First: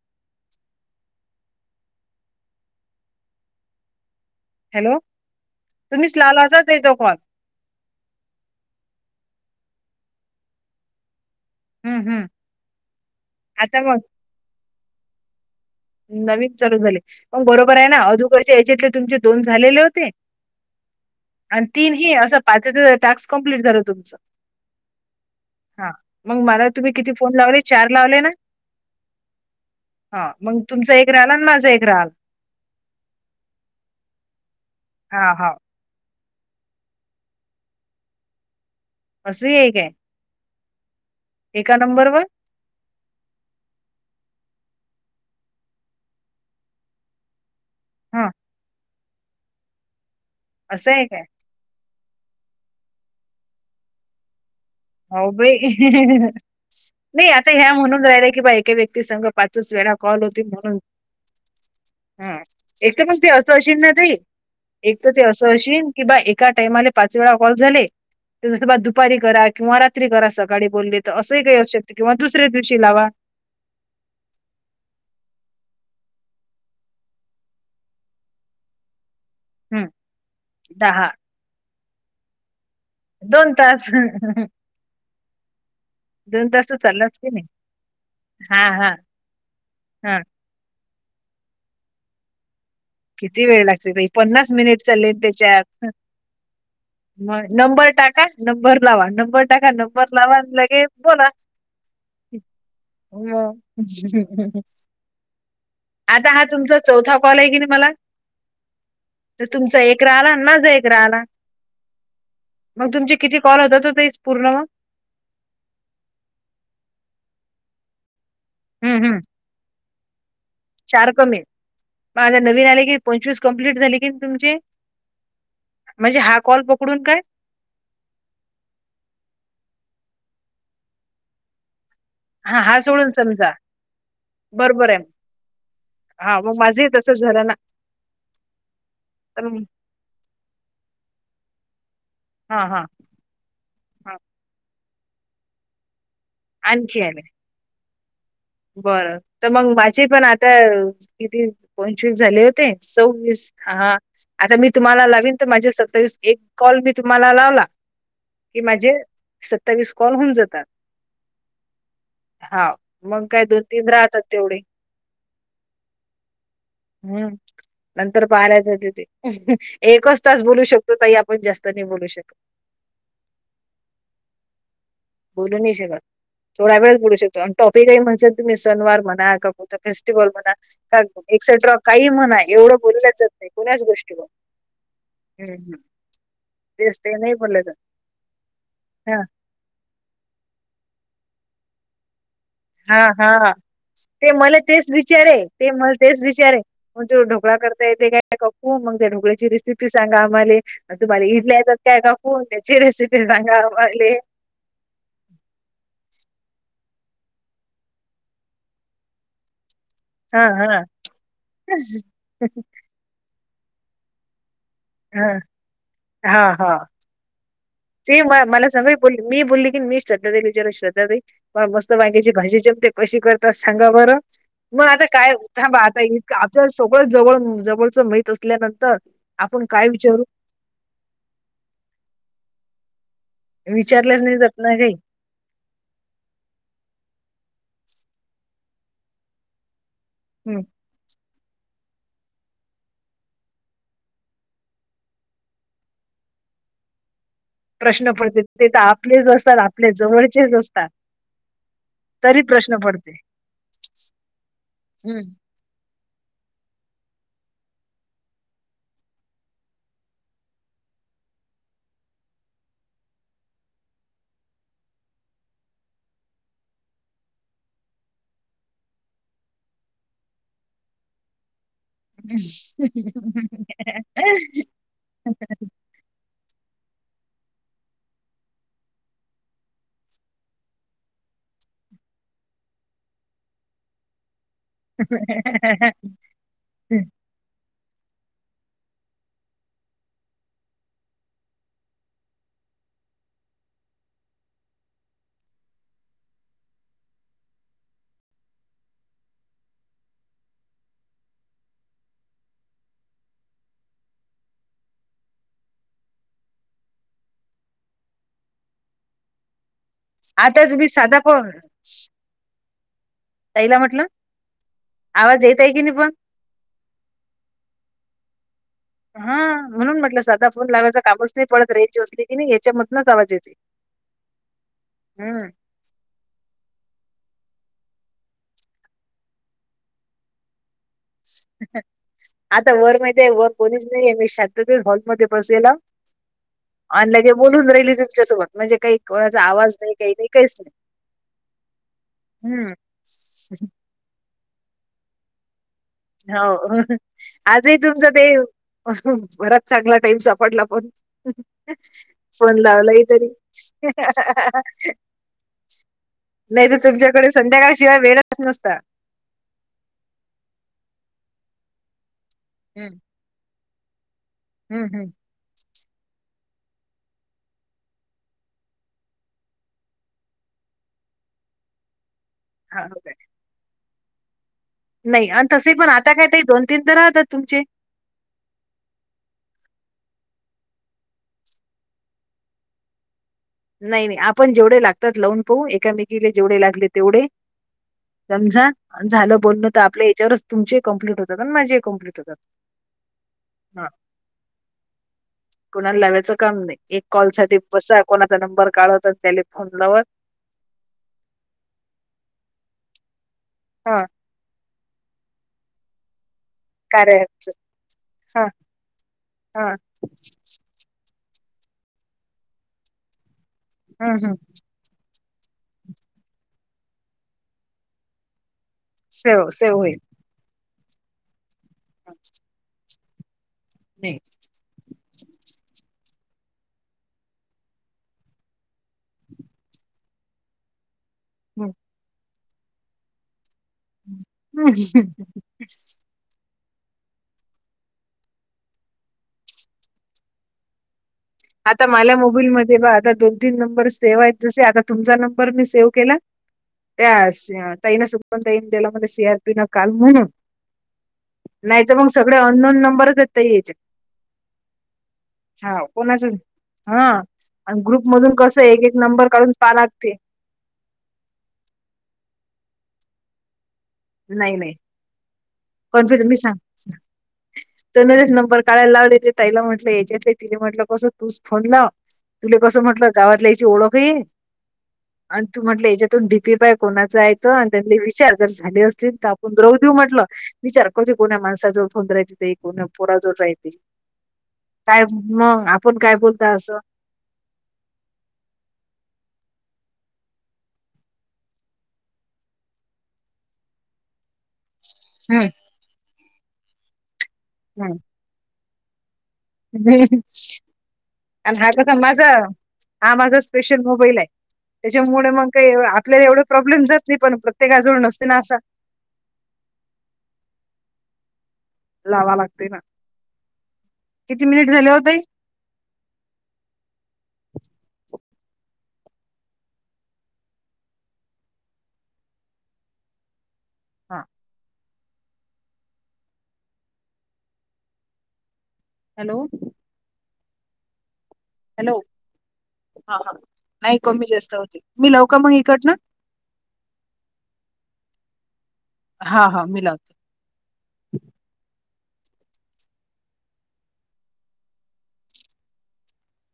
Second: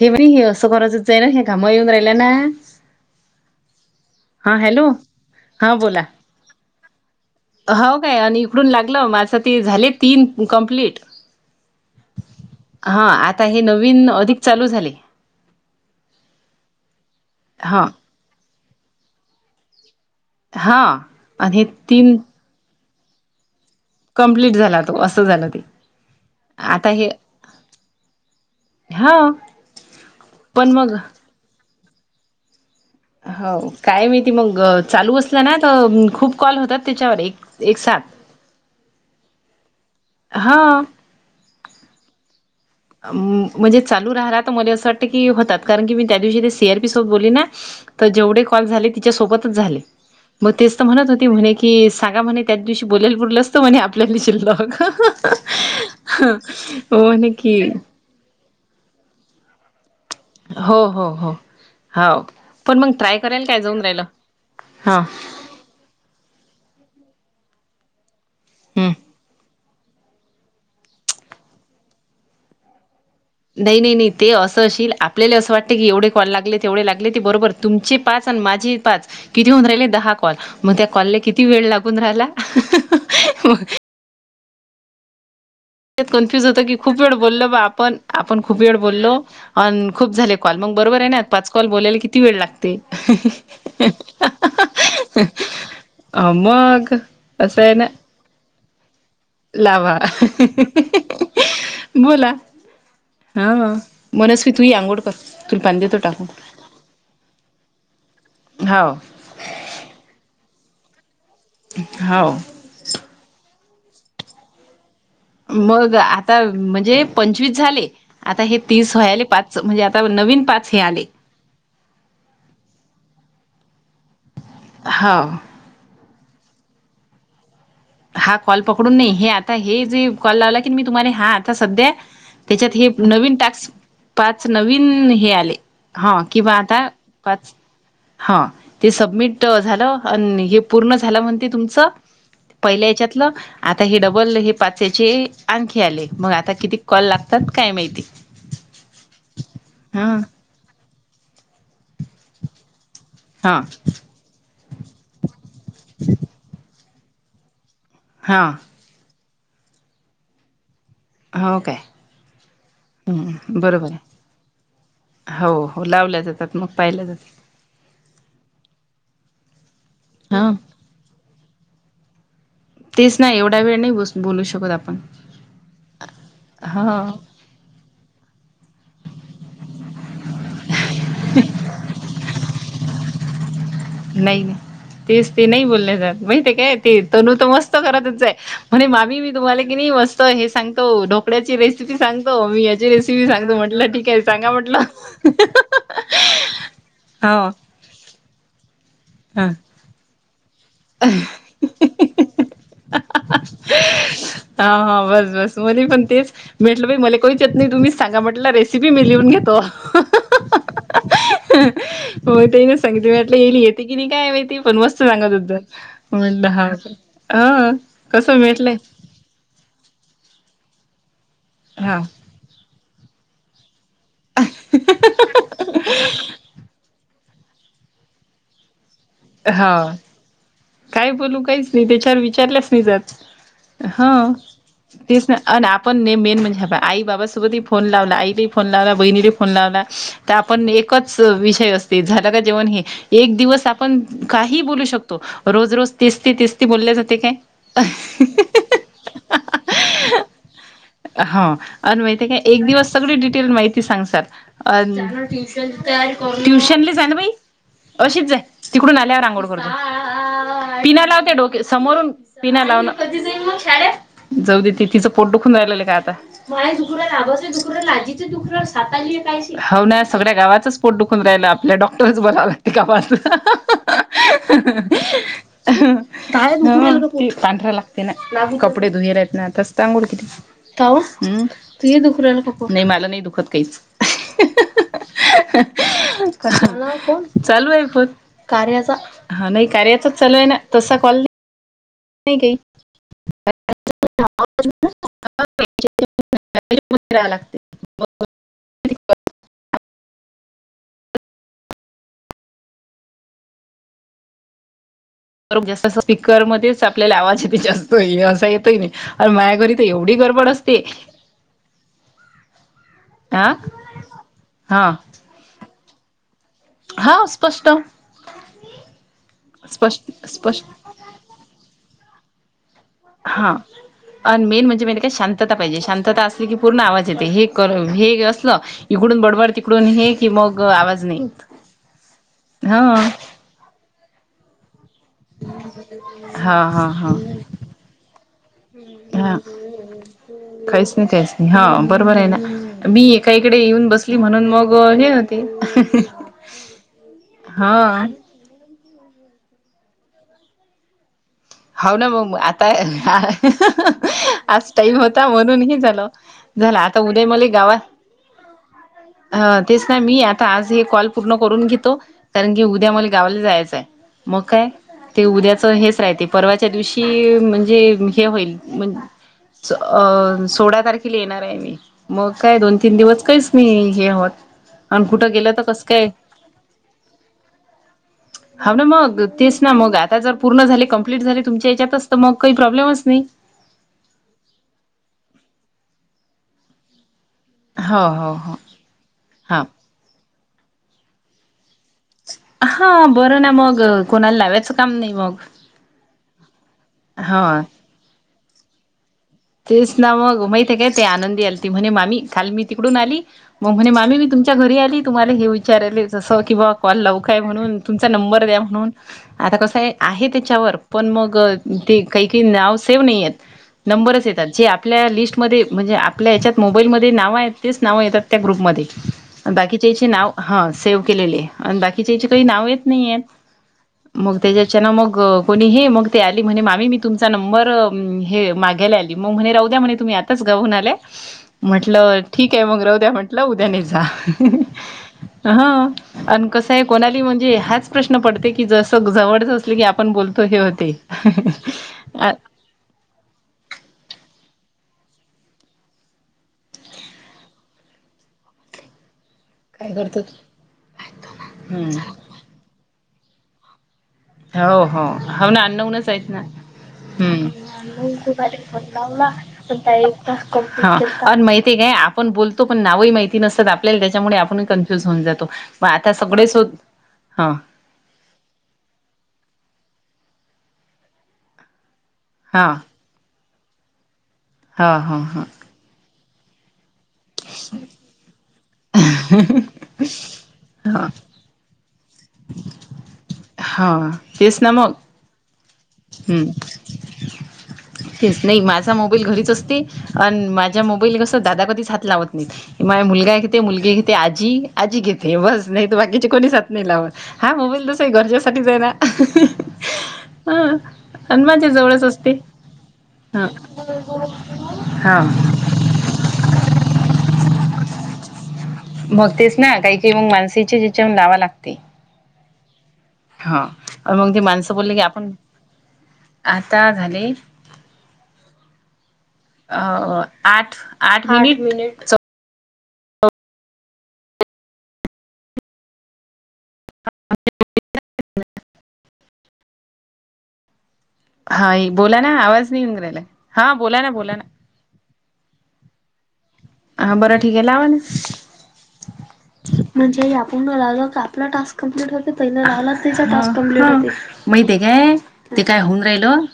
हे पण हे असं गरजच आहे ना हे घामा येऊन राहिल्या ना हॅलो हा बोला तुम्ही स् लालचाात देतो कॉल हो काय आणि इकडून लागलं माझं ते झाले तीन कम्प्लीट हं हं हा आता हे नवीन अधिक चालू झाले नवीन चालू झाले मग बरोबर हा आहे ना अधुकडच्या एजटले तुमचे दोन झालेले होते हा हे आणि तीनही तीन अस पाचच टास्क कंप्लीट झाल तुम् कंप्लीट झाला तो असं झालं ते हा मग मला आता तुम्ही हे किती फोन लावले चार लावले ना हा हा मग तुमचा एक राहाल आणि माझा एक राहाल हो काय माहिती मग चालू हा असलं हा ना तर खूप कॉल होतात त्याच्यावर एक एक सात असं आहे काय हा एका नंबरवरर म्हणजे चालू राहला तर मला असं वाटतं की होतात कारण की मी त्या दिवशी ते सी आरपी सोबत बोलली ना तर हा जेवढे कॉल झाले तिच्या सोबतच झाले मग तेच असं आहे म्हणत काय हो म्ह कि सांगा म्हणे त्याच दिवशी बोलायला बोलल असतं म्हणे आपल्याला शिरल हो बाई नाही म्हणे आता की ह्या म्हणून राहिला की बा एकका व्यक्ती संग पाच वेळा कॉल होतील म हो हो हो हो पण मग एक तर ट्राय ते केल काय जाऊन राहिलं हा कि बा एका टाइमा पाच वेळा कॉल झाले हम्म दुपारी करा किंवा रात्री करा सकाळी बोलले तर असंही काही असऊ शकत किंवा दुसऱ्या दिवशी लावा नाही नाही नाही ते असं असशल आपल्याला असं वाटत की एवढे कॉण लागले तेवढे लागले ते बरोबर तुमचे पाच आणि माझे पाच किती होऊन हम्म राहिले दहा कॉल मग त्या दहा कॉलला किती वेळ लागून राहिला दोन मग तास कन्फ्युज दोन होत तास की तर खूप वेळ चाललाच की नाही बोललो बा आपण आपण खूप हा वेळ हा बोललो खूप हा झाले कॉ मगरोबर आहे नात पाच कल बोला किती वेळ लागते किती वेळ लागते ताई पन्नास मिनिट चालले ते त्याच्यात अ मग मग असस आहे ना नंबर टाका नंबर लावा नंबर टाका नंबर लावा म्ह लगे बोला बोला हो हा मनस्वी तू ही आंघोळ कर तुला पाणी देतो आता हा टाकून तुमचा चौथा कॉल आहे की नाही मला हाव तर तुमचा एक रा आला माझ एक रा आला होा मग तुमची किती कॉल होत ते पूर्णग मग आता म्हणजे पंचवीस झाले आता हे तीस हम्म हम्म वयले पाच म्हणजे आता नवीन पाच हे आले चार कमी आहेत. मग आता नवीन आले की पंचवीस कम्प्लीट झाले की तुमचे हा म्हणजे हा कॉल पकडून काय हा कॉल पकडून नाही हे आता हे जे कॉल लावला की मी तुम्हाला हा आता सध्या हा त्याच्यात हा हे सोडून नवीन समजा टास्क पाच बरोबर आहे नवीन हे आले हा किंवा मग आता माझे तसच झालं ना पाच हा ते सबमिट तर झालं आणि हे पूर्ण झालं म्हणते तुमचं? हा हा पहिल्या याच्यातलं आता हे हा डबल हे पाच ह्याचे आणखी आले मग आता किती आणखी कॉल आले लागतात. काय माहिती बरं तर मग माझे हा पण आता किती पंचवीस झाले होते सव्वीस हा आता मी तुम्हाला लावीन तर माझ्या सत्तावीस एक कॉल मी तुम्हाला लावला हा कि माझे सत्तावीस कॉल होऊन जातात हाव काय हा मग काय दोन बरोबर तीन आहे. राहतात तेवढे हो लावल्या जातात. मग पाहिल्या हम्म जातात नंतर बारा वाजते एकच तास हा बोलू शक तो बाई आपण जास्त नाही बोलू शकत. तेच ना एवढा वेळ नाही बसू बोलू शकत आपण. बोलू नाही शकत थोड्या वेळच हा बोलू शक टोन टॉपिक आहे म्हणजे तुम्ही सनवार म्हणा का कोणता फेस्टिवल म्हणा का एक्सेट्रा काही म्हणा एवढं बोललं जात नाही कोणाच गोष्टीवर. तीच ती हम्म, नाही हम्म. बोलले जात माहितय काय तेच ते नाही तोनू तर बोललं जात मस्त घरातच आहे म्हणे मामी मी तुम्हाला कि नाही मस् त हे सांगतो ढोकळ्याची रेसिपी सांगतो मी जे हा रेसिपी सांगतो म्हटलं ठीक आहे सांगा म्हटलं. तरे ते म तेच विचारे मग तो हो ढोकळा करता येते काय काकु मग त्या ह ढोकळ्याची रेसि पी सांगा आम्हाले तुम्हाला इडली येतात काय का कोण त्याची रेसिपी सांगा आम्हाले. हा हा बस बस मुली पण तेच म्हेटलं बाई मला कोईच येत नाही तुम्हीच सांगा म्हटलं रेसिपी मी लिहून घेतो. हा हा होय त्यांनीच सांगितलं म्हटलं येईल येते कि नाही काय माहिती पण मस् त सांगत हा होतं म्हणला हा का हा. ते म कसं मला भेटलंय सगळे बोलले मी बोलली की मी श्रद्धा ताईला विचाराल श्रद्धा ताई म मस्त हा वांगेची भाजी जेमते कशी करतास सांगा बरं? मग आता काय थांबा आता इतकं आपल्या सगळं जवळ जवळचं माहित असल्यानंतर आपण हा काय विचारू काय बोलू काहीच नाही त्याच्यावर विचारलंच नाही जात. विचारल्याच हाव नाही जात ना काही तेच ना आणि आपण न मेन म्हणजे आई बाबासोबतही फोन लावला आईलाही फोन लावला बहिणीलाही फोन लावला तर हम्म आपण एकच विषय असते झालं का जेवण हे एक दिवस आ पण काही बोलू शकतो रोज-रोज तेचती तेचती बोलल्या जाते काय. प्रश्न पडते ते तर आपलेच असतात आपल्या जवळचेच असतात. हा आणि माहिती आहे तरी काय एक प्रश्न दिवस सगळी पडते डिटेल माहिती सांग सर अ हम्म ट्युशनली जा ना बाई अशीच जा तिकडून आल्यावर आंगोळ करतो. पिना लावते डोके समोरून पिण्या लाव ना. जाऊ दे ते तिचं पोट दुखून राहिलेलं काय आता. हो ना सगळ्या गावातच फोट दुखून राहिला आपल्या डॉक्टरच बरं आल्यात गावात. [unintelligible] पांढरा लागते ना कपडे धुयला आहेत ना आताच तर आंगोळ केली. नाही मला नाही दुखत काहीच. चालू आहे फोन कार्याचा हा नाही कार्याचाच चालू आहे ना तसं कॉल नाही [unintelligible] [unintelligible] बरो जास्त स्पीकरमध्येच आपल्याला आवाज आहे ते जास्तये असा येतोय नाही आणि माझा घरी ते एवढी गडबड आता असते तुम्ही साधा फोन हा ताईला म्हटलं हा आवाज येत आहे की नाही पण? हा स्पष्ट हा म्हणून स्पष्ट म्हटलं सादा स्पष्ट फोन लागायचा कामच नाय पडत रेंज असली. नाही याच्यामधन हा मेन म्हणजे म्ह काय हं. शांतता पाहिजे शांतता अस पूर्ण आवाज येते हे कर हे असलं इकडून बडबड तिकडून हे की मग आवाज नाही येत आता हा वर माहिती आहे वर कोणीच नाहीये मी शांतते हॉलमध्ये सला हा हा हा आणि जे बोलून राहिली तुमच्यासोबत म्हणजे काही हा कोणाचा आवाज नाही काही काहीच नाही काहीच नाही हा बरोबर आहे हं, ना मी एक काहीकडे येऊन बसली म्हणून मग हे होती हो आजही तुमचं ते बराच चांगला टाईम सापडला पण होा ना मग फोन आता लावलाही तरी. आज टाईम होता म्हणूनही झाला नाही तर तुमच्याकडे संध्याकाळशिवाय वेळच नसता ह तेच ना मी आता आज हे कॉल पूर्ण करून घेतो कारण की उद्या हं, मला गा जायचंय मग काय हं, हं. ते उद्याच हेच राह ते परवाच्या दिवशी म्हणजे हे होईल अ सोळा तारखेला येणार आहे मी मग काय दोन हां, तीन हो काय. दिवस काहीच न हे आहोत नाही आणि तसे पण आता कायत दोन तीन तर राहतात तुमचे ह ना मग तेच ना मग आता जर पूर्ण झाले कम्प्लीट ट झाले तुच्यात मग काही प्रॉबलेमच नाही नाही नाही आपण जेवढे लागतात लावून पाहू एकामेकीले जेवढे लागले तेवढे हो हो हो. समजा झालं हा बोलण तर आपल्या याच्यावरच तुमचे कम्प्लीट होतं पण माझीही कम्प्लीट होत हा बरं ना मग कोणाला लावायचं काम नाही मग कोणाला लावायचं काम नाही एक कॉल साठी हा बसा कोणाचा नंबर काढवत त्याले तेच ना मगमथ काय ते आनंदी आला ती म्हणे मामी काल मी तिकडून आली मग म्हणे हा मामी मी तुम च्या घरी आली तुम्हाला हे विचारयले जसं कि बॉ कॉल कार्य लवक आहे ॲपच म्हणून तुमचा हा नंबर द्या म्हणून आता हा कसं आहे आहे त्याच्यावर पण मग ते काही काही नाव सेव्ह नाही आहेत हम्म नंबरच हम्म येत जे आपल्या लिस्टमध्ये म्हणजे आपल्या ह्याच्यात मोबाईलमध्ये नावं आहेत तेच नावं येतात त्या ग्रुपमध्ये सेव सेव बाकीच्या होईल याचे नाव हा सेव्ह केलेले आणि हं, बाकीच्या याचे काही नाव येत नाही आहेत नाही मग त्याच्याच्यानं मग कोणी हे मग ते आली म्हणे मामी मी तुमचा नंबर हे मागायला आला मग म्हणे राहूद्या म्हणे तुम्ही आताच गाऊून आलाय हम्म म्हटलं ठीकय मग राह द्या म्हटलं उद्याने हा अन कसं आहे कोणाली म्हणजे हाच प्रश्न पडते की जसं जवळच असले की आपण बोलतो हे होते आता माझ्या काय मोबाईलमध्येध्ये बा आता दोन तीन नंबर सेव्ह आहेत जसे आता तुमचा नंबर मी सेव्ह केला त्या ताईनं सुपन ताईन दिला मले सिया नकाल करतात म्हणून नाही हम्म तर मग सगळे अननोन नंबरच येत याचे हो हो ह अन्नोनच ना हा आणि ग्रुप मधून कसं एक एक नंबर काढून पा लागते ह अ माहिती काय आपण बोलतो पण नावही माहिती नसतात त्याच्यामुळे नाही आपण नाही कन्फ्युज होऊन जातो म आता सगळेच ह तर नरीच नंबर काढायला लावले ते तईला म्हटलं याच्यातले तिने म्हटलं कस तूच फोन लाव तुला हा कसं म्हटलं गावातल्या याची ओळख आहे हा हा हा आणि तू म्हटलं याच्यातून भीपी बाय कोणाचा येतो आणि त्यां विचार जर झाले असतील तर आपण राहू म्हटलं विचार क हा की को माणसा जोड होोंद राय ते को पोरा जोड राहय हा तेच ना मग काय मग आपण काय हम्म बोलता असं तेच नाही माझा मोबाईल घरीच असते आणि माझ्या मोबाईल कस दादा कधीच हात लावत नाहीत म मा मुलगा खेत मुलगी खेत आजी अजी किथे हम्म बस नाही तो बाकीचे कोणी साात नाही लाव हा मोबाईल हम्म तसही घरजेसाठीच आहे ना हा आणि माझ्या हा कसा जवळच माझ असते. हा माझा स्पेशल मोबाईल आहे हा त्याच्यामुळे मग का आपल्याला एवढं प्रॉब्लेम जात नाही पण प्रत्येकाजवळ नसते ना असा बघतेस ना काही काही मग माणसेचे ज्याच्या लावा लागते लावा लागतेय ना हा मग ती किती मिनिट माणसं झाले बोलली हो की ताई आपण आता झाली आता झाले आठ आठ मिनट च हा हॅलो हा हॅलो बोला ना आवाज नाही येऊन ह राहिला ह हा नाही बोला ना कमी बोला जास्त ना होती मी लावू का मग इकडनं हा बरं ठीक आहे लावा ना हा हा मी लावते म्हणजे पुन्हा लावला आपला टास्क कंप्लिट होते पहिला लावला तिचा टास्क कंप्लिट होते माहिते काय ते काय होऊन राहिलं